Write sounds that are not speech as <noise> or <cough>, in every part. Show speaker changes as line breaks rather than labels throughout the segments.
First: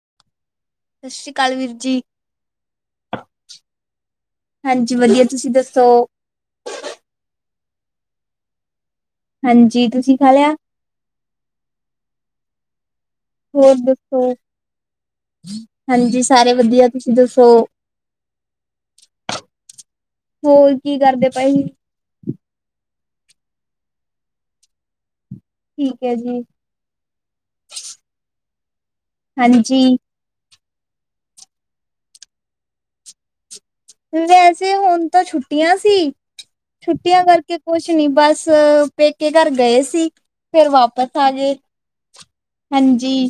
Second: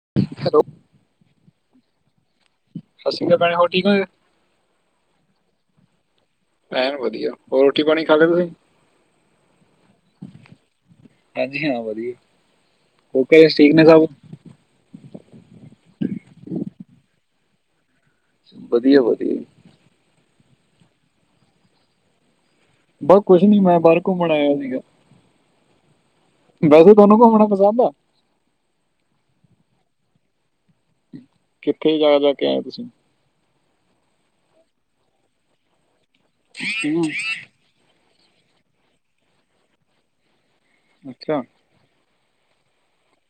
<inaudible>
ਸਸੀ ਕਾਲ ਵੀਰ ਜੀ।
ਸਤਿ ਸ਼੍ਰੀ ਅਕਾਲ ਭੈਣੇ ਹੋਰ ਠੀਕ ਹੋ?
ਹਾਂਜੀ ਵਦੀਆ ਤੁਸੀਂ ਦੱਸੋ <inaudible>
ਐਨ ਵਦੀਆ। ਹੋਰ ਰੋਟੀ ਪਾਣੀ ਖਾ ਲੇਆ ਤੁਸੀਂ?
ਹਾਂਜੀ। ਤੁਸੀਂ ਖਾ ਲੇਆ?
ਹਾਂਜੀ ਹਾਂ ਵਧੀਆ। ਘਰੇ ਠੀਕ
ਹੋਰ
ਨੇ ਸਭ?
ਦੱਸੋ, ਹਾਂਜੀ ਸਾਰੇ ਵਦੀਆ। ਤੁਸੀਂ ਦੱਸੋ
ਬਦੀਆ-ਬਦੀਆ ਜੀ।
ਹੋਰ ਕੀ ਕਾਰਦੇ ਪਏ ਹੀ?
ਬਸ ਕੋਸ਼ ਨੀ, ਮੈਂ ਬਾਰ ਘੁੰਮਣ ਆਏਆ ਸੀਗਾ।
ਠੀਕ ਹੈ ਜੀ,
ਵੈਸੇ ਧੋਨੂੰ ਘੁੰਮਣਾ ਪਸੰਦ ਆ?
ਹਾਂਜੀ।
ਕਿੱਥੇ ਜਾ, ਜਾ ਕੇ ਆਏਂ ਤੁਸੀਂ?
ਵੈਸੇ ਹੁਨ ਤਾਂ ਛੁੱਟੀਆਂ ਸੀ
ਹੂੰ
ਛੁੱਟੀਆਂ ਕਰਕੇ ਕੋਸ਼ ਨੀ ਬਸ ਪੇਕੇ ਘਰ ਗਏ ਸੀ ਫੇਰ ਵਾਪਸ ਆ
ਅੱਛਾ।
ਗੇ। ਹਾਂਜੀ,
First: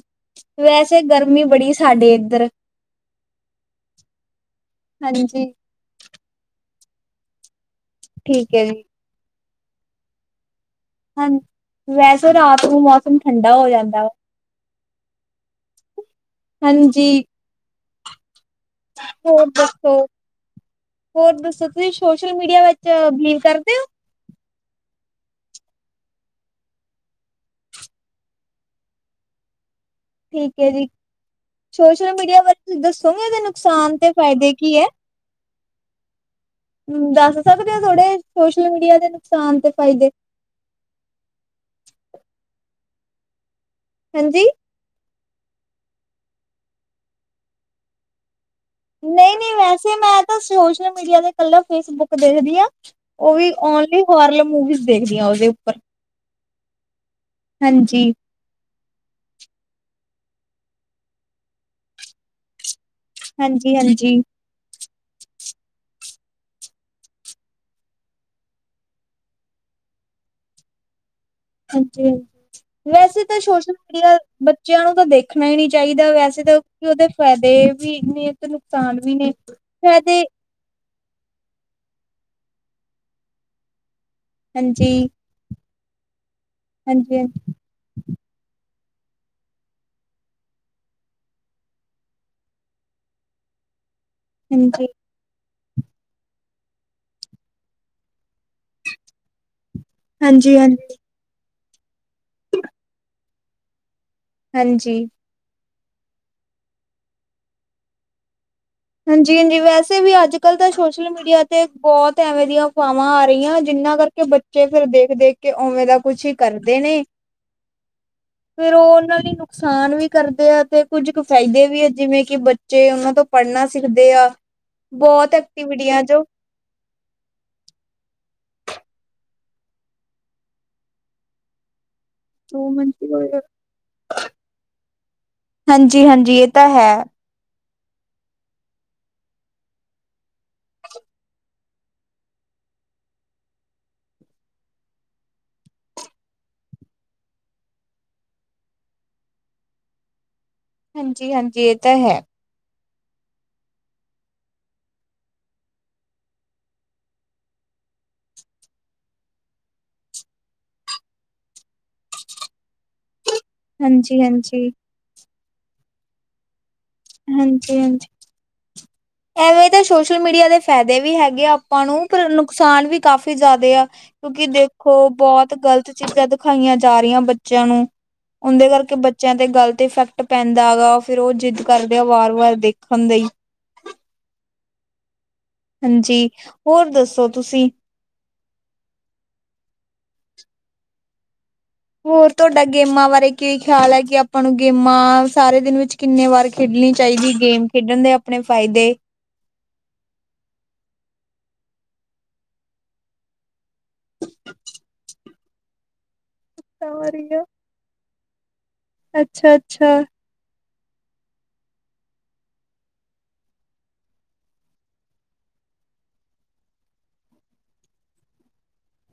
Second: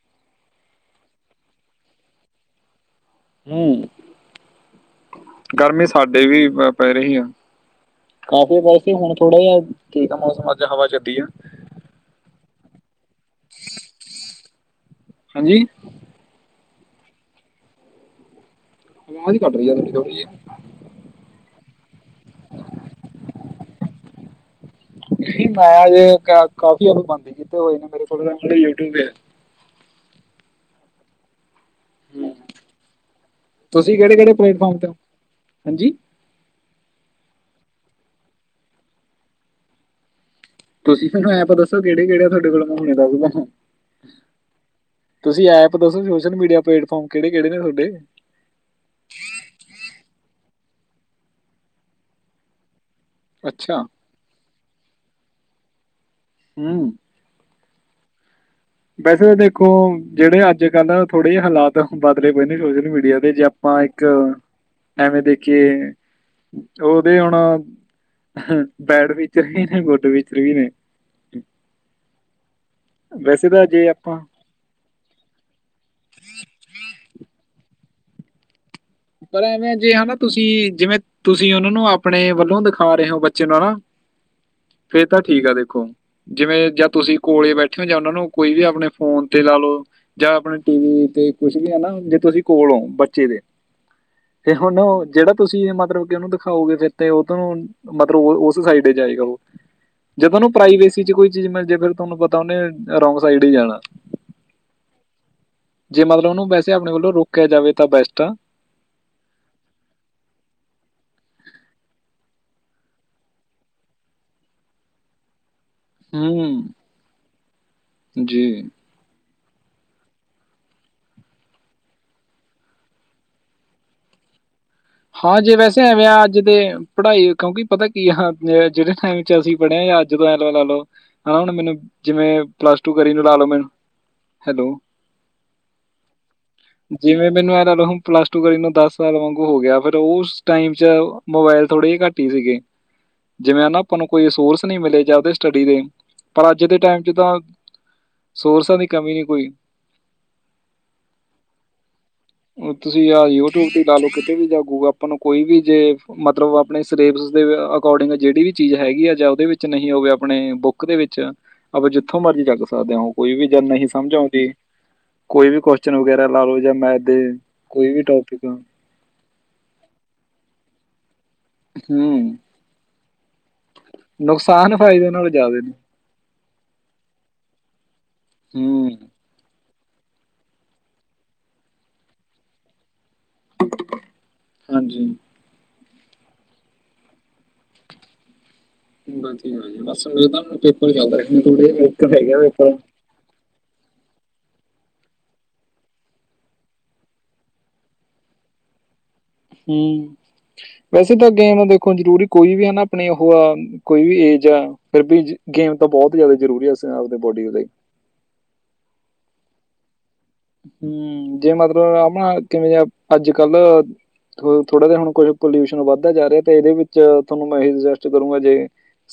ਵੈਸੇ ਗਰਮੀ ਬੜੀ ਸਾਡੇ ਏਦਰ
ਹੂੰ
ਹਾਂਜੀ
ਦੇਵੀ ਪੈ ਰਹੀ ਆ
ਠੀਕ
ਕਾਫੇ ਪੈਸੇ ਹੁਣ ਥੋੜਾ ਜਿਹਾ ਠੀਕ ਆ ਮੌਸਮ ਹਵਾ ਚੱਲੀ ਆ।
ਹਾਂਜੀ ਵੈਸੇ ਤਾਂ ਆਪ ਉਹ ਠੰਡਾ ਹੋ ਜਾਂਦਾ ਵਾ
ਹਾਂਜੀ
ਹਾਂਜੀ
ਆਵਾਜ਼
ਹੋਰ
ਕੱਟ ਰਹੀ ਆ ਤੁਹਾਡੀ
ਦੱਸੋ,
ਥੋੜੀ ਜੀ।
ਹੋਰ ਦੱਸੋ ਤੁਸੀਂ ਸੋਸ਼ਲ ਮੀਡੀਆ ਵਿਚ ਬਿਲੀਵ ਕਰਦੇ ਹੋ
ਮੈਂ ਅਜੇ ਕਾਫੀ ਆਪ ਬੰਦ ਹੀਤੇ ਹੋਈ ਮੇਰੇ ਕੋਲ ਯੂਟਿਊਬ ਏ।
ਠੀਕ ਹੈ ਜੀ ਸੋਸ਼ਲ ਮੀਡੀਆ ਬਾਰੇ ਤੁਸੀਂ ਦੱਸੋਗੇ, ਇਹਦੇ
ਤੁਸੀਂ
ਨੁਕਸਾਨ ਤੇ
ਕਿਹੜੇ ਕਿਹੜੇ
ਫਾਇਦੇ ਕੀ
ਪਲੇਟਫਾਰਮ
ਹੈ।
ਤੇ ਹੋ? ਹਾਂਜੀ
ਦੱਸ ਸਕਦੇ ਹੋ ਥੋੜੇ ਸੋਸ਼ਲ ਮੀਡੀਆ ਦੇ ਨੁਕਸਾਨ ਤੇ ਫਾਇਦੇ
ਤੁਸੀਂ ਮੈਨੂੰ ਅੱਪ ਦੱਸੋ ਕਿਹੜੇ-ਕਿਹੜੇ ਆ ਤੁਹਾਡੇ ਕੋਲ ਦੱਸਦਾ <unintelligible>
ਹਾਂਜੀ
ਤੁਸੀਂ ਐਪ ਦੱਸੋ ਸੋਸ਼ਲ ਮੀਡੀਆ ਪਲੇਟਫਾਰਮ ਕਿਹੜੇ-ਕਿਹੜੇ ਨੇ ਤੁਹਾਡੇ
ਨਹੀਂ-ਨਹੀਂ ਵੈਸੇ ਮੈਂ ਤਾਂ ਸੋਸ਼ਲ ਮੀਡੀਆ ਦੇ ਕੱਲਾ ਫੇਸਬੁੱਕ ਦੇਖਦੀ ਆ ਉਹ ਵੀ
ਅੱਛਾ
ਓਨਲੀ ਹੋਰਲ ਮੂਵੀਜ਼ ਦੇਖਦੀ ਹਾਂ ਉਹਦੇ ਉੱਪਰ
ਹਮ
ਹਾਂਜੀ
ਵੈਸੇ ਦੇਖੋ ਜਿਹੜੇ ਅੱਜ ਕੱਲ ਥੋੜੇ ਜ ਹਾਲਾਤ ਬਦਲੇ ਪਏ ਨੇ ਸੋਸ਼ਲ ਮੀਡੀਆ ਉਹਦੇ ਜੇ ਆਪਾਂ ਇੱਕ
ਹਾਂਜੀ-ਹਾਂਜੀ।
ਐਵੇਂ ਦੇਖ ਕਿ ਉਹਦੇ ਹੁਣ ਪੈਰ ਵਿਚਰ ਵੀ ਨੇ ਗੁੱਡ ਵਿਚ ਵੀ ਨੇ
ਹਾਂਜੀ-ਹਾਂਜੀ ਵੈਸੇ ਤਾਂ ਸੋਸ਼ਲ ਮੀਡੀਆ ਬੱਚਿਆਂ ਨੂੰ ਤਾਂ ਦੇਖਣਾ ਹੀ ਨਹੀਂ ਚਾਹੀਦਾ ਵੈਸੇ ਤਾਂ ਉਹਦੇ ਫਾਇਦੇ ਵੀ ਨੀਤ ਨੂੰ
ਪਰ ਐਵੇਂ ਜੇ ਹਨਾ ਤੁਸੀਂ ਜਿਵੇਂ ਤੁਸੀਂ ਉਹਨਾ ਨੂੰ ਆਪਣੇ ਵੱਲੋਂ ਦਿਖਾ ਰਹੇ ਹੋ ਬੱਚੇ ਨੂੰ ਨਾ
ਹਾਂਜੀ,
ਫੇਰ ਤਾਂ ਠੀਕ ਆ ਦੇਖੋ ਜਿਵੇਂ ਜਾਂ ਤੁਸੀਂ
ਹਾਂਜੀ-ਹਾਂਜੀ।
ਕੋਲੇ ਬੈਠੇ ਹੋ ਜਾਂ ਉਹ ਨੂੰ ਕੋਈ ਵੀ ਆਪਣੇ ਫੋਨ ਤੇ ਲਾ ਲਓ ਜਾਂ ਆਪਣੇ ਟੀ ਵੀ ਤੇ ਕੁਛ ਵੀ ਹੈ ਨਾ ਜੇ ਤੁਸੀਂ ਕੋਲ ਹੋ ਬੱਚੇ ਦੇ ਤੇ ਹੁਣ
ਹਾਂਜੀ,
ਜਿਹੜਾ ਤੁਸੀਂ ਮਤਲਬ ਕਿ ਉਹਨੂੰ ਦਿਖਾਓਗੇ ਕਿਤੇ ਉਹਧੋਂ ਨੂੰ ਮਤਲਬ ਾਈਡ ਜਾਏਗਾ, ਉਹ ਜੇ ਤੁਹਾਨੂੰ
ਹਾਂਜੀ, ਹਾਂਜੀ,
ਪ੍ਰਾਈਵੇਸੀ ਚ ਕੋਈ ਚੀਜ਼ ਮਿਲਜੇ ਫੇਰ ਤੁਹਾਨੂੰ ਪਤਾ ਉਹਨੇ ਰੋਂਗ ਸਾਈਡ ਹੀ ਜਾਣਾ।
ਹਾਂਜੀ।
ਜੇ ਮਤਲਬ ਉਹਨੂੰ ਵੈਸੇ ਆਪਣੇ ਵੱਲੋਂ ਰੋਕਿਆ ਜਾਵੇ ਤਾਂ ਬੈਸਟ ਆ।
ਹਾਂਜੀ- ਹਾਂਜੀ, ਵੈਸੇ ਵੀ ਅੱਜ ਕੱਲ ਤਾਂ ਸੋਸ਼ਲ ਮੀਡੀਆ ਤੇ ਬਹੁਤ ਐਵੇਂ ਦੀਆਂ ਹਵਾਵਾਂ ਆ ਰਹੀਆਂ, ਜਿਨਾਂ ਕਰਕੇ ਬੱਚੇ ਫਿਰ ਦੇਖ- ਦੇਖ ਕਿ ਉਵੇਂ ਦਾ ਕੁਛ ਹੀ
ਹੂੰ
ਕਰਦੇ ਨੇ,
ਜੀ
ਫਿਰ ਉਹ ਉਹਨਾਂ ਨੇ ਨੁਕਸਾਨ ਵੀ ਕਰਦੇ ਆ, ਤੇ ਕੁੱਝ ਕੁ ਫਾਇਦੇ ਵੀ ਆ ਜਿਵੇਂ ਕਿ ਬੱਚੇ ਉਹਨਾਂ ਤੋਂ ਪੜ੍ਹਨਾ ਸਿੱਖਦੇ ਆ। ਬਹੁਤ
ਹਾਂ, ਜੇ ਵੈਸੇ
ਐਕਟੀਵਿਟੀਆਂ
ਐਵੇਂ ਆ
ਜੋ
ਅੱਜ ਦੇ ਪੜ੍ਹਾਈ ਕਿਉਂਕਿ ਪਤਾ ਕੀ ਆ। ਜਿਹੜੇ ਟਾਈਮ 'ਚ ਅਸੀਂ ਪੜ੍ਹਿਆ ਅੱਜ ਤੋਂ ਐ ਲਓ ਲੈ ਲਓ ਹਨਾ ਹੁਣ ਮੈਨੂੰ ਜਿਵੇਂ ਪਲੱਸ ਟੂ ਕਰੀ ਨੂੰ ਲਾ ਲੋ ਮੈਨੂੰ, ਹੈਲੋ
ਹਾਂਜੀ, ਹਾਂਜੀ ਇਹ ਤਾਂ ਹੈ।
ਜਿਵੇਂ ਮੈਨੂੰ ਹੁਣ ਪਲੱਸ ਟੂ ਕਰੀ ਨੂੰ ਦਸ ਸਾਲ ਵਾਂਗੂ ਹੋ ਗਿਆ। ਫਿਰ ਉਸ ਟਾਈਮ ਮੋਬਾਇਲ ਥੋੜੇ ਜਿਹੇ ਘੱਟੀ ਹੀ ਸੀਗੇ, ਜਿਵੇਂ ਨਾ ਆਪਾਂ ਨੂੰ ਕੋਈ ਸੋਰਸ ਨਹੀਂ ਮਿਲੇ ਜਾਂਦੇ ਸਟੱਡੀ ਦੇ, ਪਰ ਅੱਜ ਦੇ ਟਾਈਮ ਤਾਂ, ਸੋਰਸਾਂ ਦੀ ਕਮੀ ਨਹੀਂ ਕੋਈ।
ਹਾਂਜੀ-ਹਾਂਜੀ, ਇਹ ਤਾਂ ਹੈ।
ਤੁਸੀਂ ਯਹ ਯੂਟਿਊਬ ਤੇ ਲਾ ਲਓ ਕਿਤੇ ਵੀ ਜਾ ਆਪਾਂ ਨੂੰ ਕੋਈ ਵੀ ਜੇ, ਮਤਲਬ ਆਪਣੇ ਸਿਲੇਬਸ ਦੇ ਅਕੋਰਡਿੰਗ ਜਿਹੜੀ ਵੀ ਚੀਜ਼ ਹੈਗੀ ਆ ਜਾਂ ਉਹਦੇ ਵਿੱਚ ਨਹੀਂ ਹੋਵੇ ਆਪਣੇ ਬੁੱਕ ਦੇ ਵਿੱਚ ਆਪਾਂ ਜਿੱਥੋਂ ਮਰਜੀ ਚੱਕ ਸਕਦੇ ਹ ਉਹ ਕੋਈ ਵੀ ਜ ਨਹੀਂ ਸਮਝ
ਹਾਂਜੀ, ਹਾਂਜੀ,
ਆਉਂਦੀ
ਹਾਂਜੀ,
ਕੋਈ ਵੀ ਕੁਸ਼ਚਨ ਵਗੈਰਾ ਲਾਲੋ। ਜਾਂ ਮੈਥ ਦੇ ਕੋਈ
ਹਾਂਜੀ।
ਵੀ ਟੋਪਿਕ ਹ
ਐਵੇਂ ਤਾਂ ਸੋਸ਼ਲ ਮੀਡੀਆ ਦੇ ਫਾਇਦੇ ਵੀ ਹੈ। ਗੇ ਆਪਾਂ ਨੂੰ ਪਰ
ਹੂੰ
ਨੁਕਸਾਨ ਵੀ ਕਾਫ਼ੀ ਜ਼ਿਆਦੇ ਆ ਕਿਉਂਕਿ
ਨੁਕਸਾਨ
ਦੇਖੋ
ਫਾਇਦੇ ਨਾਲੋਂ
ਬਹੁਤ
ਜ਼ਿਆਦਾ ਨੇ
ਗ਼ਲਤ ਚੀਜ਼ਾਂ ਦਿਖਾਈਆਂ ਜਾ ਰਹੀਆਂ ਬੱਚਿਆਂ ਨੂੰ ਉਹਦੇ ਕਰਕੇ
ਹੂੰ
ਬੱਚਿਆਂ ਤੇ ਗਲਤ ਤੇ ਇਫੈਕਟ ਪੈਂਦਾ ਹੈਗਾ, ਫੇਰ ਉਹ ਜਿੱਦ ਕਰਦੇ ਆ ਵਾਰ-ਵਾਰ ਦੇਖਣ ਲਈ।
ਹਾਂਜੀ।
ਹਾਂਜੀ, ਹੋਰ ਦੱਸੋ ਤੁਸੀਂ?
ਵਧੀਆ, ਬਸ ਪੇਪਰ ਚਲਦਾ ਸੀ।
ਹੋਰ ਤੁਹਾਡਾ ਗੇਮਾਂ ਬਾਰੇ ਕਿ ਖਿਆਲ ਹੈ ਕਿ ਆਪਾਂ ਨੂੰ ਗੇਮਾਂ ਸਾਰੇ ਦਿਨ ਵਿੱਚ ਕਿੰਨੇ ਵਾਰ ਖੇਡਣੀ ਚਾਹੀਦੀ ਗੇਮ ਖੇਡਣ ਦੇ ਆਪਣੇ ਫਾਇਦੇ‌।
ਹਮ, ਵੈਸੇ ਤਾਂ ਗੇਮ ਦੇਖੋ ਜ਼ਰੂਰੀ ਕੋਈ ਵੀ ਹਨ ਨਾ ਆਪਣੀ ਉਹ ਆ। ਕੋਈ ਵੀ ਏਜ ਆ ਫਿਰ ਵੀ ਗੇਮ ਤੋਂ ਬਹੁਤ ਹੁ ਜ਼ਿਆਦਾ ਜ਼ਰੂਰੀ ਹੈ ਸੀ, ਆਪਦੇ ਬੋਡੀ ਲਈ।
ਅੱਛਾ-ਅੱਛਾ।
ਹਮ, ਜੇ ਮਤਲਬ ਆਪਣਾ ਕਿਵੇਂ ਅੱਜ ਕੱਲ੍ਹ ਥੋੜਾ ਜਿਹਾ ਹੁਣ ਕੁਛ ਪੋਲਿਊਸ਼ਨ ਵੱਧਦਾ ਜਾ ਰਿਹਾ, ਤੇ ਇਹਦੇ ਵਿੱਚ ਤੁਹਾਨੂੰ ਮੈਂ ਇਹੀ ਸੁਜੈਸਟ ਕਰੂੰਗਾ, ਜੇ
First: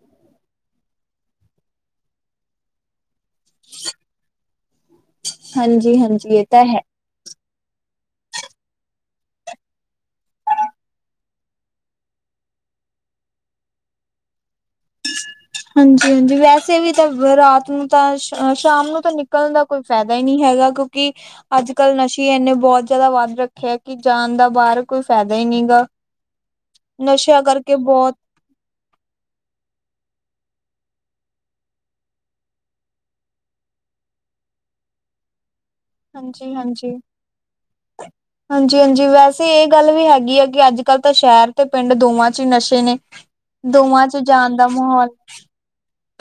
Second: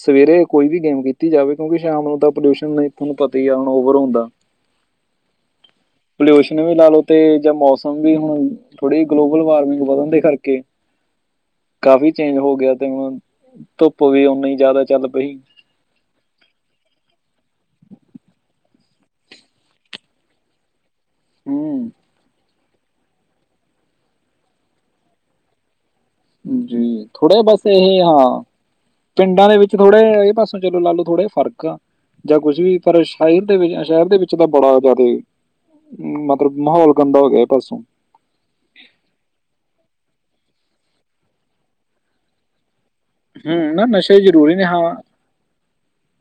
ਸਵੇਰੇ ਕੋਈ ਵੀ ਗੇਮ ਕੀਤੀ ਜਾਵੇ ਕਿਉਂਕਿ ਸ਼ਾਮ ਨੂੰ ਤਾਂ ਪੋਲਿਊਸ਼ਨ ਆਪਨੂੰ ਪਤਾ ਹੀ ਆਉਣ ਓਵਰ ਹੁੰਦਾ।
ਹਾਂਜੀ-ਹਾਂਜੀ ਇਹ
ਪੋਲਿਊਸ਼ਨ
ਤਾਂ ਹੈ।
ਵੀ ਲਾ ਲੋਓ ਤੇ ਜਾਂ ਮੌਸਮ ਨਹੀਂ ਹੁਣ ਥੋੜ੍ਹੀ ਗਲੋਬਲ ਵਾਰਮਿੰਗ ਵੱਧਣ ਦੇ ਕਰਕੇ ਕਾਫ਼ੀ ਚੇਂਜ ਹੋ ਗਿਆ ਤੇ ਹੁਣ ਧੁੱਪ ਵੀ ਨੀ ਜ਼ਿਆਦਾ। ਚੱਲ ਪਈ
ਹਾਂਜੀ ਹਾਂਜੀ ਵੈਸੇ ਵੀ ਤਾਂ ਰਾਤ ਨੂੰ। ਤਾਂ ਸ਼ਾਮ ਨੂੰ ਤਾਂ ਨਿਕਲਣ ਦਾ ਕੋਈ ਫਾਇਦਾ ਹੀ ਨਹੀਂ ਹੈਗਾ। ਕੀ ਅੱਜ
ਹੂੰ
ਕੱਲ ਨਸ਼ੇ ਇੰਨੇ ਬਹੁਤ ਜ਼ਿਆਦਾ ਵੱਧ ਰੱਖਿਆ ਕਿ ਜਾਣ ਦਾ ਬਾਹਰ ਕੋਈ ਫਾਇਦਾ ਹੀ ਨਹੀਂ ਗਾ।
ਜੀ ਥੋੜੇ
ਨਸ਼ਿਆਂ
ਬਸ
ਕਰਕੇ
ਇਹ
ਬਹੁਤ
ਹਾਂ ਪਿੰਡਾਂ ਦੇ ਵਿੱਚ ਥੋੜੇ ਜਾ ਇਹ ਬਸ। ਚਲੋ ਲਾ ਲੋ ਥੋੜ੍ਹੇ ਫਰਕ ਆ ਜਾਂ ਕੁਛ ਵੀ ਪਰ ਸ਼ਹਿਰ ਦੇ ਵਿੱਚ ਸ਼ਹਿਰ ਦੇ ਵਿੱਚ ਤਾਂ ਬੜਾ ਜ਼ਿਆਦਾ।
ਹਾਂਜੀ,
ਮਤਲਬ
ਹਾਂਜੀ
ਮਾਹੌਲ ਗੰਦਾ ਹੋ ਗਿਆ ਇਹ ਪਾਸੋਂ
ਹਾਂਜੀ। ਹਾਂਜੀ ਵੈਸੇ ਇਹ ਗੱਲ ਵੀ ਹੈਗੀ ਹੈ। ਅੱਜ ਕੱਲ੍ਹ ਤਾਂ ਸ਼ਹਿਰ ਤੇ ਪਿੰਡ ਦੋਵਾਂ ਚ ਹੀ ਨਸ਼ੇ ਨੇ
ਹੂੰ ਨਾ
ਦੋਵਾਂ 'ਚ
ਨਸ਼ੇ ਜ਼ਰੂਰੀ
ਜਾਣ
ਨੇ
ਦਾ
ਹਾਂ।
ਮਾਹੌਲ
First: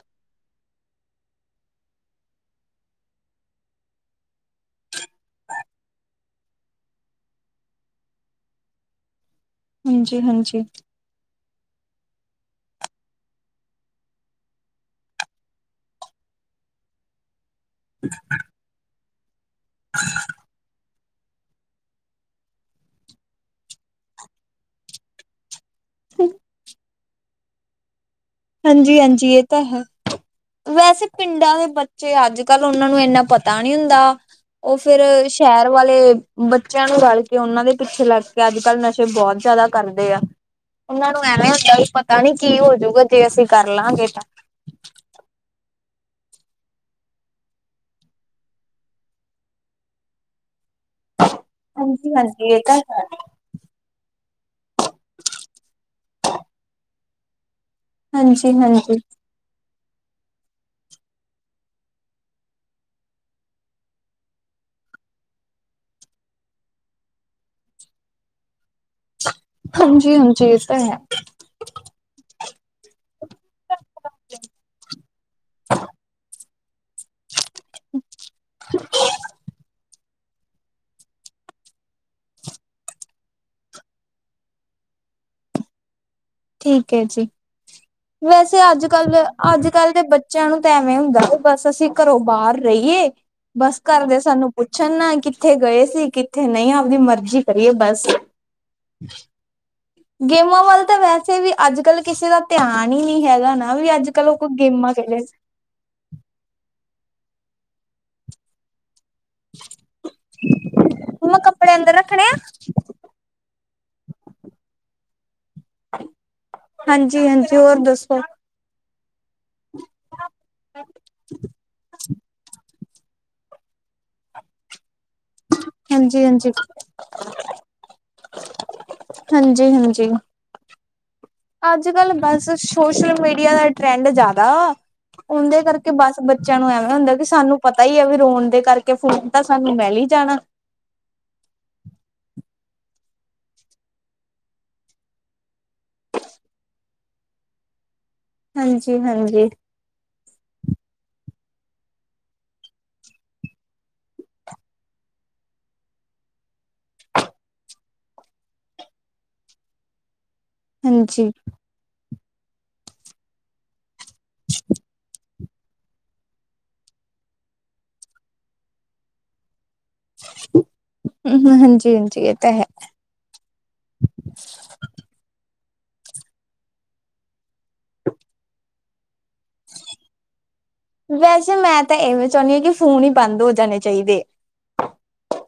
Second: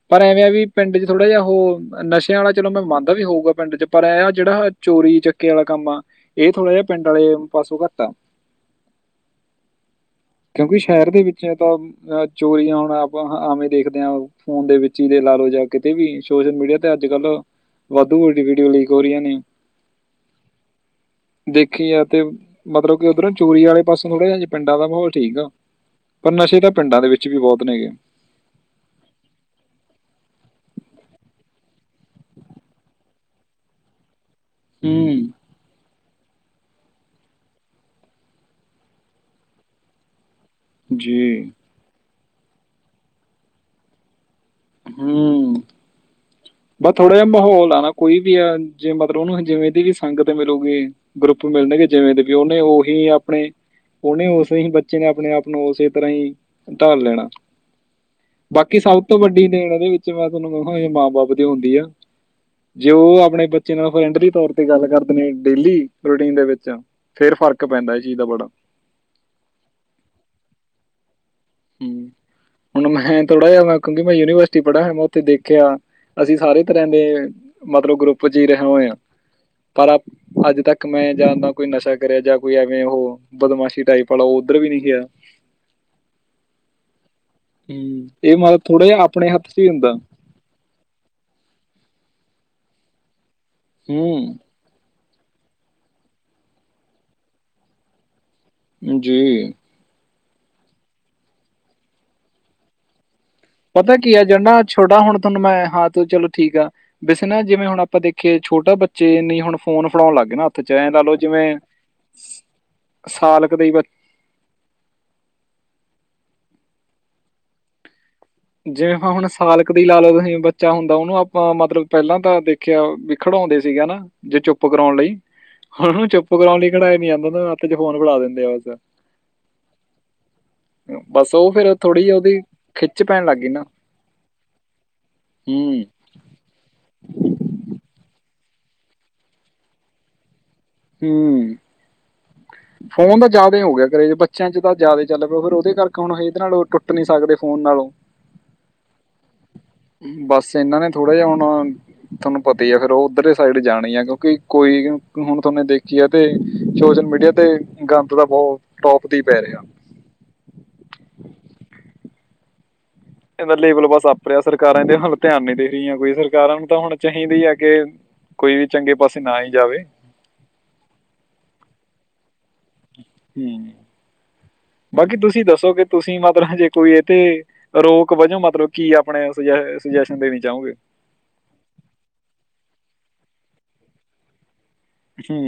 ਪਰ ਐਵੇਂ ਵੀ ਪਿੰਡ ਚ ਥੋੜ੍ਹਾ ਜਿਹਾ ਉਹ ਨਸ਼ਿਆਂ ਵਾਲਾ ਚਲੋ ਮੈਂ ਮੰਨਦਾ ਵੀ ਹੋਊਗਾ ਪਿੰਡ ਚ ਪਰ ਇਹ ਜਿਹੜਾ ਚੋਰੀ ਚੱਕੇ ਵਾਲਾ ਕੰਮ ਆ ਇਹ ਥੋੜਾ ਜਿਹਾ ਪਿੰਡ ਵਾਲੇ ਪਾਸੋਂ ਘੱਟ ਆ
ਹਾਂਜੀ ਹਾਂਜੀ
ਕਿਉਂਕਿ ਸ਼ਹਿਰ ਦੇ ਵਿੱਚ ਚੋਰੀਆਂ ਹੁਣ ਆਪਾਂ ਆਵੇਂ ਦੇਖਦੇ ਹਾਂ ਫੋਨ ਦੇ ਵਿੱਚ ਹੀ ਦੇ ਲਾ ਲਓ ਜਾਂ ਕਿਤੇ ਵੀ ਸੋਸ਼ਲ ਮੀਡੀਆ ਤੇ ਅੱਜ ਕੱਲ ਵਾਧੂ ਵ ਵੀਡੀਓ ਲੀਕ ਹੋ ਨੇ ਨਹੀਂ
ਹ
ਦੇਖੀ ਆ ਤੇ ਮਤਲਬ ਕਿ ਉੱਧਰੋਂ ਚੂਰੀ ਵਾਲੇ ਪਾਸੋਂ ਥੋੜ੍ਹਾ ਜਿਹਾ ਪਿੰਡਾਂ ਦਾ ਮਾਹੌਲ ਠੀਕ ਆ ਪਰ ਨਸ਼ੇ ਤਾਂ ਪਿੰਡਾਂ ਦੇ ਵਿੱਚ ਵੀ ਬਹੁਤ ਨੇਗੇ
ਹਾਂਜੀ ਹਾਂਜੀ ਇਹ ਤਾਂ ਹੈ ਵੈਸੇ ਪਿੰਡਾਂ ਦੇ ਬੱਚੇ ਅੱਜ ਕੱਲ੍ਹ ਉਹਨਾਂ ਨੂੰ ਇੰਨਾ ਪਤਾ ਨਹੀਂ ਹੁੰਦਾ ਉਹ ਫੇਰ
ਹੂੰ
ਸ਼ਹਿਰ ਵਾਲੇ ਬੱਚਿਆਂ ਨੂੰ ਰਲ ਕੇ ਉਹਨਾਂ ਦੇ ਪਿੱਛੇ ਲੱਗ ਕੇ ਅੱਜ ਕੱਲ੍ਹ ਨਸ਼ੇ ਬਹੁਤ ਜ਼ਿਆਦਾ ਕਰਦੇ ਆ। ਉਹਨਾਂ ਨੂੰ
ਜੀ
ਐਵੇਂ ਹੁੰਦਾ ਵੀ ਤਾਂ ਨੀ ਕੀ ਹੋਜੂਗਾ। ਤੇ ਅਸੀਂ ਕਰ ਲਾਂਗੇ ਤਾਂ
ਹੂੰ ਬਸ ਥੋੜਾ ਜਿਹਾ ਮਾਹੌਲ ਆ ਨਾ ਕੋਈ ਵੀ ਆ ਜੇ ਮਤਲਬ ਉਹਨੂੰ ਜਿਵੇਂ ਦੀ ਵੀ ਸੰਗਤ ਮਿਲੂਗੀ ਗਰੁੱਪ ਮਿਲਣਗੇ ਜਿਵੇਂ
ਹਾਂਜੀ
ਦੇ ਵੀ
ਹਾਂਜੀ
ਉਹਨੇ
ਇਹ ਤਾਂ ਹੈ
ਉਹੀ ਆਪਣੇ ਉਹਨੇ ਉਸ ਤੁਸੀਂ ਬੱਚੇ ਨੇ ਆਪਣੇ ਆਪ ਨੂੰ ਉਸੇ ਤਰ੍ਹਾਂ ਹੀ ਢਾਲ ਲੈਣਾ
ਹਾਂਜੀ
ਬਾਕੀ
ਹਾਂਜੀ
ਸਭ ਤੋਂ ਵੱਡੀ ਦੇਣ ਉਹਦੇ ਵਿੱਚ ਮੈਂ ਤੁਹਾਨੂੰ ਕਹਾਂ <unintelligible> ਮਾਂ ਬਾਪ ਦੀ ਹੁੰਦੀ ਆ, ਜੇ ਉਹ ਆਪਣੇ ਬੱਚੇ ਨਾਲ ਫਰੈਂਡਲੀ ਤੌਰ ਤੇ ਗੱਲ ਕਰਦੇ ਨੇ ਡੇਲੀ ਰੂਟੀਨ ਦੇ ਵਿੱਚ ਫਿਰ ਫ਼ਰਕ ਪੈਂਦਾ ਇਹ ਚੀਜ਼ ਦਾ ਬੜਾ।
ਹਾਂਜੀ, ਹਾਂਜੀ ਇਹ ਤਾਂ ਹੈ।
ਹੂੰ, ਹੁਣ ਮੈਂ ਥੋੜ੍ਹਾ ਜਹਾ ਮੈਂ ਕਿਉਂਕਿ ਮੈਂ ਯੂਨੀਵਰਸਿਟੀ ਪੜ੍ਹਿਆ ਹੋਇਆ ਮੈਂ ਉੱਥੇ ਦੇਖਿਆ ਅਸੀਂ ਸਾਰੇ ਤਰ੍ਹਾਂ ਦੇ ਮਤਲਬ ਗਰੁੱਪ ਚੀ ਰਿਹਾ ਹੋਏ ਆ ਪਰ ਅੱਜ ਤੱਕ ਮੈਂ ਜਾਂ ਤਾ ਕੋਈ ਨਸ਼ਾ ਕਰਿਆ ਜਾਂ ਕੋਈ ਐਵੇਂ ਉਹ ਬਦਮਾਸ਼ੀ ਟਾਈਪ ਵਾਲਾ ਉਹ ਉੱਧਰ ਵੀ ਨਹੀਂ ਗਿਆ।
ਠੀਕ ਹੈ ਜੀ।
ਹੂੰ ਇਹ
ਵੈਸੇ
ਮਤਲਬ
ਅੱਜ
ਥੋੜਾ ਜਿਹਾ
ਕੱਲ ਦੇ,
ਆਪਣੇ ਹੱਥ 'ਚ
ਅੱਜ
ਹੀ ਹੁੰਦਾ
ਕੱਲ੍ਹ ਦੇ ਬੱਚਿਆਂ ਨੂੰ ਤਾਂ ਐਵੇਂ ਹੁੰਦਾ ਬਸ ਅਸੀਂ ਘਰੋਂ ਬਾਹਰ ਰਹੀਏ। ਬਸ ਘਰਦੇ
ਹੂੰ
ਸਾਨੂੰ ਪੁੱਛਣ ਨਾ ਕਿੱਥੇ ਗਏ ਸੀ, ਕਿੱਥੇ ਨਹੀਂ? ਆਪਦੀ ਮਰਜ਼ੀ ਕਰੀਏ ਬਸ।
ਹਾਂ ਜੀ।
ਗੇਮਾ ਨੂੰ ਵੱਲ ਤਾਂ ਵੈਸ ਵੀ ਕਿਸੇ ਦਾ ਅੱਜ ਕੱਲ ਕਿਸੇ ਦਾ ਧਿਆਨ ਹੀ ਨਹੀਂ ਹੈਗਾ ਨਾ
ਪਤਾ
ਵੀ ਅੱਜ
ਕੀ ਆ
ਕੱਲ ਉਹ
ਜਦ ਨਾ
ਕੋਈ ਗੇਮਾਂ
ਛੋਟਾ
ਖੇਲੇ
ਹੁਣ ਤੁਹਾਨੂੰ ਮੈਂ ਹਾਂ ਤੇ ਚਲੋ ਠੀਕ ਆ। ਨਾ ਜਿਵੇਂ ਹੁਣ ਆਪਾਂ ਦੇਖੀਏ ਛੋਟਾ ਬੱਚਾ ਬੱਚੇ ਨੀ ਹੁਣ ਫੋਨ ਫੜਾਉਣ ਲੱਗ ਗਏ ਨਾ ਹੱਥ ਚ ਐ ਲਾ ਲਓ
ਮੰਮਾ
ਜਿਵੇਂ
ਕੱਪੜੇ ਅੰਦਰ ਰੱਖਣੇ ਆ
ਸਾਲ ਕ ਦੇ ਬ
ਹਾਂਜੀ, ਹਾਂਜੀ ਹੋਰ ਦੱਸੋ।
ਜਿਵੇਂ ਹੁਣ ਸਾਲਕ ਦੀ ਲਾ ਲਓ ਬੱਚਾ ਹੁੰਦਾ ਉਹਨੂੰ ਆਪਾਂ ਮਤਲਬ ਪਹਿਲਾਂ ਤਾਂ ਦੇਖਿਆ ਵੀ ਖੜਾਉਂਦੇ ਸੀਗੇ ਨਾ ਜੇ ਚੁੱਪ ਕਰਾਉਣ ਲਈ ਉਹਨੂੰ
ਹਾਂਜੀ
ਚੁੱਪ
ਹਾਂਜੀ
ਕਰਾਉਣ ਲਈ ਕੇੜਾ ਏ ਨੀਆਮਤ ਹਾਥ ਚ ਫੋਨ ਫੜਾ ਦਿੰਦਾ। <unintelligible>
ਹਾਂਜੀ, ਹਾਂਜੀ
ਬਸ ਉਹ ਫਿਰ
ਅੱਜ
ਥੋੜੀ ਜਿਹੀ
ਕੱਲ
ਉਹਦੀ
ਬਸ ਸੋਸ਼
ਖਿੱਚ
ਸੋਸ਼ਲ
ਪੈਣ ਲੱਗ ਗਈ
ਮੀਡੀਆ
ਨਾ
ਦਾ ਟਰੈਂਡ ਜ਼ਿਆਦਾ ਵਾ, ਉਂਦੇ
ਹੂੰ
ਕਰਕੇ ਬਸ ਬੱਚਿਆਂ ਨੂੰ ਐਵੇਂ ਹੁੰਦਾ ਕਿ ਸਾਨੂੰ ਪਤਾ ਹੀ ਆ ਵੀ ਰੋਣ ਕਰਕੇ ਫੋਨ ਤਾਂ ਸਾਨੂੰ ਮਿਲ ਹੀ ਜਾਣਾ।
ਹੂੰ ਫੋਨ ਤਾਂ ਜ਼ਿਆਦਾ ਹੋ ਗਿਆ ਕਰੇਜ਼ ਬੱਚਿਆਂ ਚ ਤਾਂ ਜ਼ਿਆਦਾ ਚੱਲ ਪਓ ਫਿਰ ਉਹਦੇ ਕਰਕੇ ਹੁਣ ਅ ਇਹਦੇ ਨਾਲੋਂ ਟੁੱਟ ਨੀ ਸਕਦੇ ਫੋਨ ਨਾਲੋਂ।
ਹਾਂਜੀ ਹਾਂਜੀ
ਬਸ ਇਹਨਾਂ ਨੇ ਥੋੜਾ ਜਿਹਾ ਹੁਣ ਤੁਹਾਨੂੰ ਪਤਾ ਹੀ ਆ ਫਿਰ ਉਹ ਉੱਧਰ ਸਾਈਡ ਜਾਣਾ ਈ ਆ ਕਿਉਂਕਿ ਕੋਈ ਹੁਣ ਤੁਮਨੇ ਦੇਖੀ ਹੈ ਤੇ ਸੋਸ਼ਲ ਮੀਡੀਆ ਤੇ ਗੰਦ ਦਾ ਬਹੁਤ ਟੋਪ ਤੇ ਪੈ ਰਿਹਾ।
ਹਾਂਜੀ।
ਇਹਦਾ ਲੇਬਲ ਬਸ ਆਪ <unintelligible> ਸਰਕਾਰਾਂ ਦੇ ਹੱਲ ਧਿਆਨ ਨੀ ਦੇ ਰਹੀਆਂ ਕੋਈ ਸਰਕਾਰਾਂ ਨੂੰ ਤਾਂ ਹੁਣ ਚਾਹੀਦੀ ਆ ਕਿ ਕੋਈ ਵੀ ਚੰਗੇ ਪਾਸੇ ਨਾ ਹੀ ਜਾਵੇ।
ਹਾਂਜੀ, ਹਾਂਜੀ ਇਹ ਤਾਂ ਹੈ।
ਹੂੰ, ਬਾਕੀ ਤੁਸੀਂ ਦੱਸੋ ਕਿ ਤੁਸੀਂ ਮਤਲਬ ਜੇ ਕੋਈ ਇਹ ਤੇ ਰੋਕ ਵਜੋਂ ਮਤਲਬ ਕੀ ਆਪਣੇ ਸੁਜੈ ਸੁਜੈਸ਼ਨ ਦੇਣੀ ਚਾਹੋਗੇ?
ਵੈਸੇ ਮੈਂ ਤਾਂ ਇਵੇਂ ਚਾਹੁੰਨੀ ਹਾਂ ਕਿ ਫੋਨ ਹੀ ਬੰਦ ਹੋ ਜਾਣੇ ਚਾਹੀਦੇ।
ਹੂੰ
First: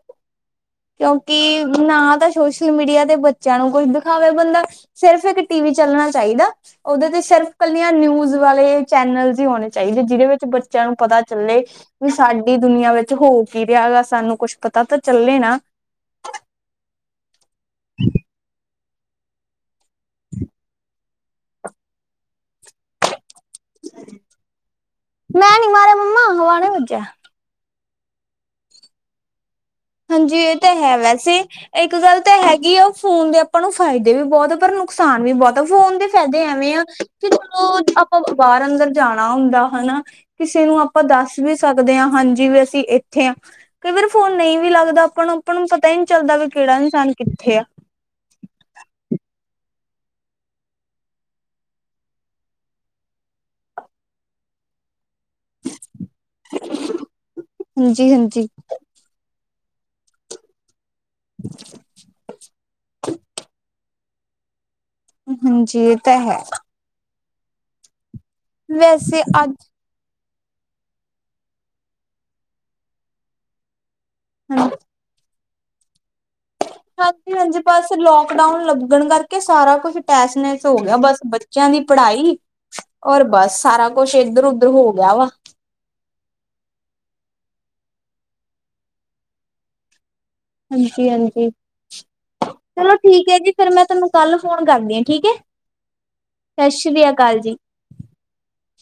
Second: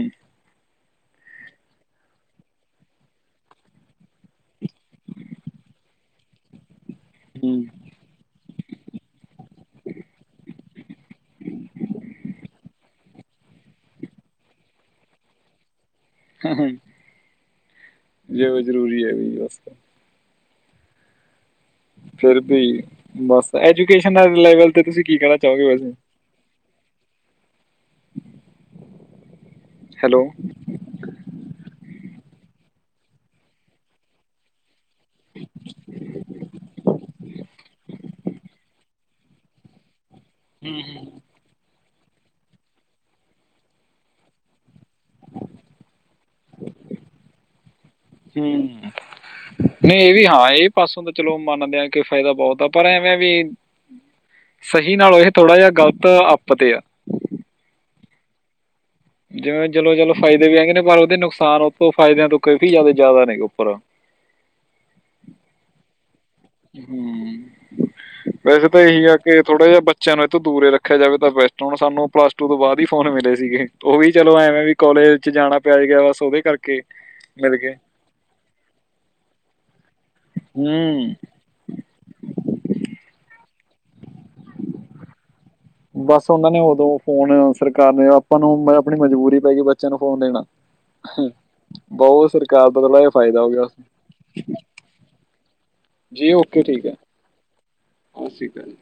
ਕਿਉਂਕਿ ਨਾ ਤਾਂ ਸੋਸ਼ਲ ਮੀਡੀਆ ਤੇ ਬੱਚਿਆਂ ਨੂੰ ਕੁਝ ਦਿਖਾਵੇ ਬੰਦਾ ਸਿਰਫ ਇੱਕ ਟੀ ਵੀ ਚੱਲਣਾ ਚਾਹੀਦਾ! ਉਹਦੇ ਤੇ ਸਿਰਫ
ਹੂੰ
ਇਕੱਲੀਆਂ ਨਿਊਜ ਵਾਲੇ ਚੈਨਲਸ ਹੀ ਹੋਣੇ ਸੀ ਚਾਹੀਦੇ ਜਿਹਦੇ ਵਿੱਚ ਬੱਚਿਆਂ ਨੂੰ ਪਤਾ ਚੱਲੇ ਵੀ, ਸਾਡੀ ਦੁਨੀਆਂ ਵਿੱਚ ਹੋ ਕੀ ਰਿਹਾ ਗਾ, ਸਾਨੂੰ ਕੁੱਛ ਪਤਾ ਤਾਂ ਚੱਲੇ ਨਾ।
ਹਾਂ, ਹਾਂ। ਜ਼ਰੂਰੀ ਹੈ, ਵੀ ਵਸ। ਫਿਰ ਵੀ ਬਸ ਐਜੂਕੇਸ਼ਨ ਲੈਵਲ ਤੇ, ਤੁਸੀਂ ਕੀ ਕਹਿਣਾ ਚਾਹੋਗੇ ਵੈਸੇ।
ਪੰਜਾ
ਹੈਲੋ
ਹਾਂਜੀ। ਇਹ ਤਾਂ, ਹੈ, ਵੈਸੇ ਇੱਕ ਗੱਲ ਤਾਂ, ਹੈਗੀ ਆ ਫੋਨ ਦੇ ਆਪਾਂ ਨੂੰ ਫਾਇਦੇ ਵੀ ਬਹੁਤ ਆ, ਪਰ ਨੁਕਸਾਨ ਵੀ ਬਹੁਤ ਆ, ਫੋਨ ਦੇ ਫਾਇਦੇ ਐਵੇਂ ਆ ਤੇੋ, ਆਪਾਂ ਬਾਹਰ ਅੰਦਰ ਜਾਣਾ ਹੁੰਦਾ ਹਨਾ ਕਿਸੇ ਨੂੰ
ਹਮ
ਆਪਾਂ ਦੱਸ ਵੀ ਸਕਦੇ। ਸਕਦੇ ਹਾਂ, ਹਾਂਜੀ, ਵੀ ਅਸੀਂ ਇੱਥੇ ਹ ਕਈ ਵਾਰ ਫੋਨ ਨਹੀਂ ਵੀ ਲੱਗਦਾ। ਦਾ ਆਪਾਂ ਆਪ ਨੂੰ, ਪਤਾ ਹੀ ਨਹੀਂ ਚੱਲਦਾ ਵੀ, ਕਿਹੜਾ ਇਨਸਾਨ ਕਿੱਥੇ ਆ।
ਨਹੀਂ ਇਹ ਵੀ ਹਾਂ, ਇਹ ਪਾਸੋਂ ਤਾਂ ਚਲੋ ਮੰਨਦੇ ਆ ਕਿ, ਫਾਇਦਾ ਬਹੁਤ ਆ, ਪਰ ਐਵੇਂ ਵੀ, ਸਹੀ ਨਾਲ ਇਹ ਥੋੜਾ ਜਿਹਾ ਗ਼ਲਤ ਅਤੇ, ਆ
ਹਾਂਜੀ- ਹਾਂਜੀ।
ਜਿਵੇਂ ਚਲੋ, ਚਲੋ, ਫਾਇਦੇ ਵੀ ਹੈਗੇ ਨੇ, ਬਾਰ ਦੇ ਨੁਕਸਾਨ ਤੇ, ਉੱਪਰ ਫਾਇਦੇ ਆ ਤੋ, ਕਾਫੀ ਜਿਆਦਾ ਨੇ ਉੱਪਰ
ਹਾਂਜੀ। ਇਹ ਤਾ, ਹੈ।
ਹੂੰ, ਹੂੰ ਵੈਸੇ ਤਾਂ ਇਹੀ ਆ ਕੇ, ਥੋੜਾ ਜਿਹਾ ਬੱਚਿਆਂ ਨੂੰ ਤੋਂ, ਦੂਰੇ ਰੱਖਿਆ ਜਾਵੇ ਤਾਂ, ਬੈਸਟ ਹੁਣ ਸਾਨੂੰ ਪਲੱਸ ਟੂ ਤੋਂ, ਬਾਅਦ ਹੀ ਫੋਨ ਮਿਲੇ ਸੀਗੇ। ਉਹ ਵੀ ਚਲੋ, ਐਵੇਂ ਵੀ ਕੋਲਜ'ਚ ਜਾਣਾ। ਪੈ ਗਿਆ। ਉਹਦੇ ਕਰਕੇ
ਹਾਂਜੀ
ਮਿਲ
-ਹਾਂਜੀ,
ਗਏ
ਬਾਸ ਲੌਕਡਾਊਨ ਲੱਗਣ ਕਰਕੇ ਸਾਰਾ ਕੁਛ ਤੈਸਨੈਸ ਹੋ ਗਿਆ,
ਹੂੰ
ਬਸ। ਬੱਚਿਆਂ ਦੀ ਪੜ੍ਹਾਈ ਔਰ ਬ ਸਾਰਾ ਕੁਛ, ਇੱਧਰ- ਉਧਰ ਹੋ ਗਿਆ ਵਾ।
ਬਸ ਉਹਨਾਂ ਨੇ ਉਦੋਂ ਫੋਨ ਸਰਕਾਰ ਨੇ, ਆਪਾਂ ਨੂੰ ਆਪਣੀ ਮਜਬੂਰੀ ਪੈ ਗਈ ਬੱਚਿਆਂ ਨੂੰ ਫੋਨ ਦੇਣਾ
ਹਾਂਜੀ- ਹਾਂਜੀ।
ਬਹੁਤ ਸਰਕਾਰ ਦਾ
ਚਲੋ
ਥੋੜਾ ਜਿਹਾ
ਠੀਕ ਹੈ,
ਫਾਇਦਾ ਹੋ
ਜੀ।
ਗਿਆ
ਫਿਰ ਮੈਂ ਤੁਹਾਨੂੰ ਕੱਲ ਫੋਨ ਕਰਦੀ ਹਾਂ, ਠੀਕ ਹੈ।
ਜੀ ਓਕੇ
ਸਤਿ
ਠੀਕ ਹੈ
ਸ਼੍ਰੀ ਅਕਾਲ ਜੀ।
ਸਤਿ ਸ਼੍ਰੀ ਅਕਾਲ ਜੀ।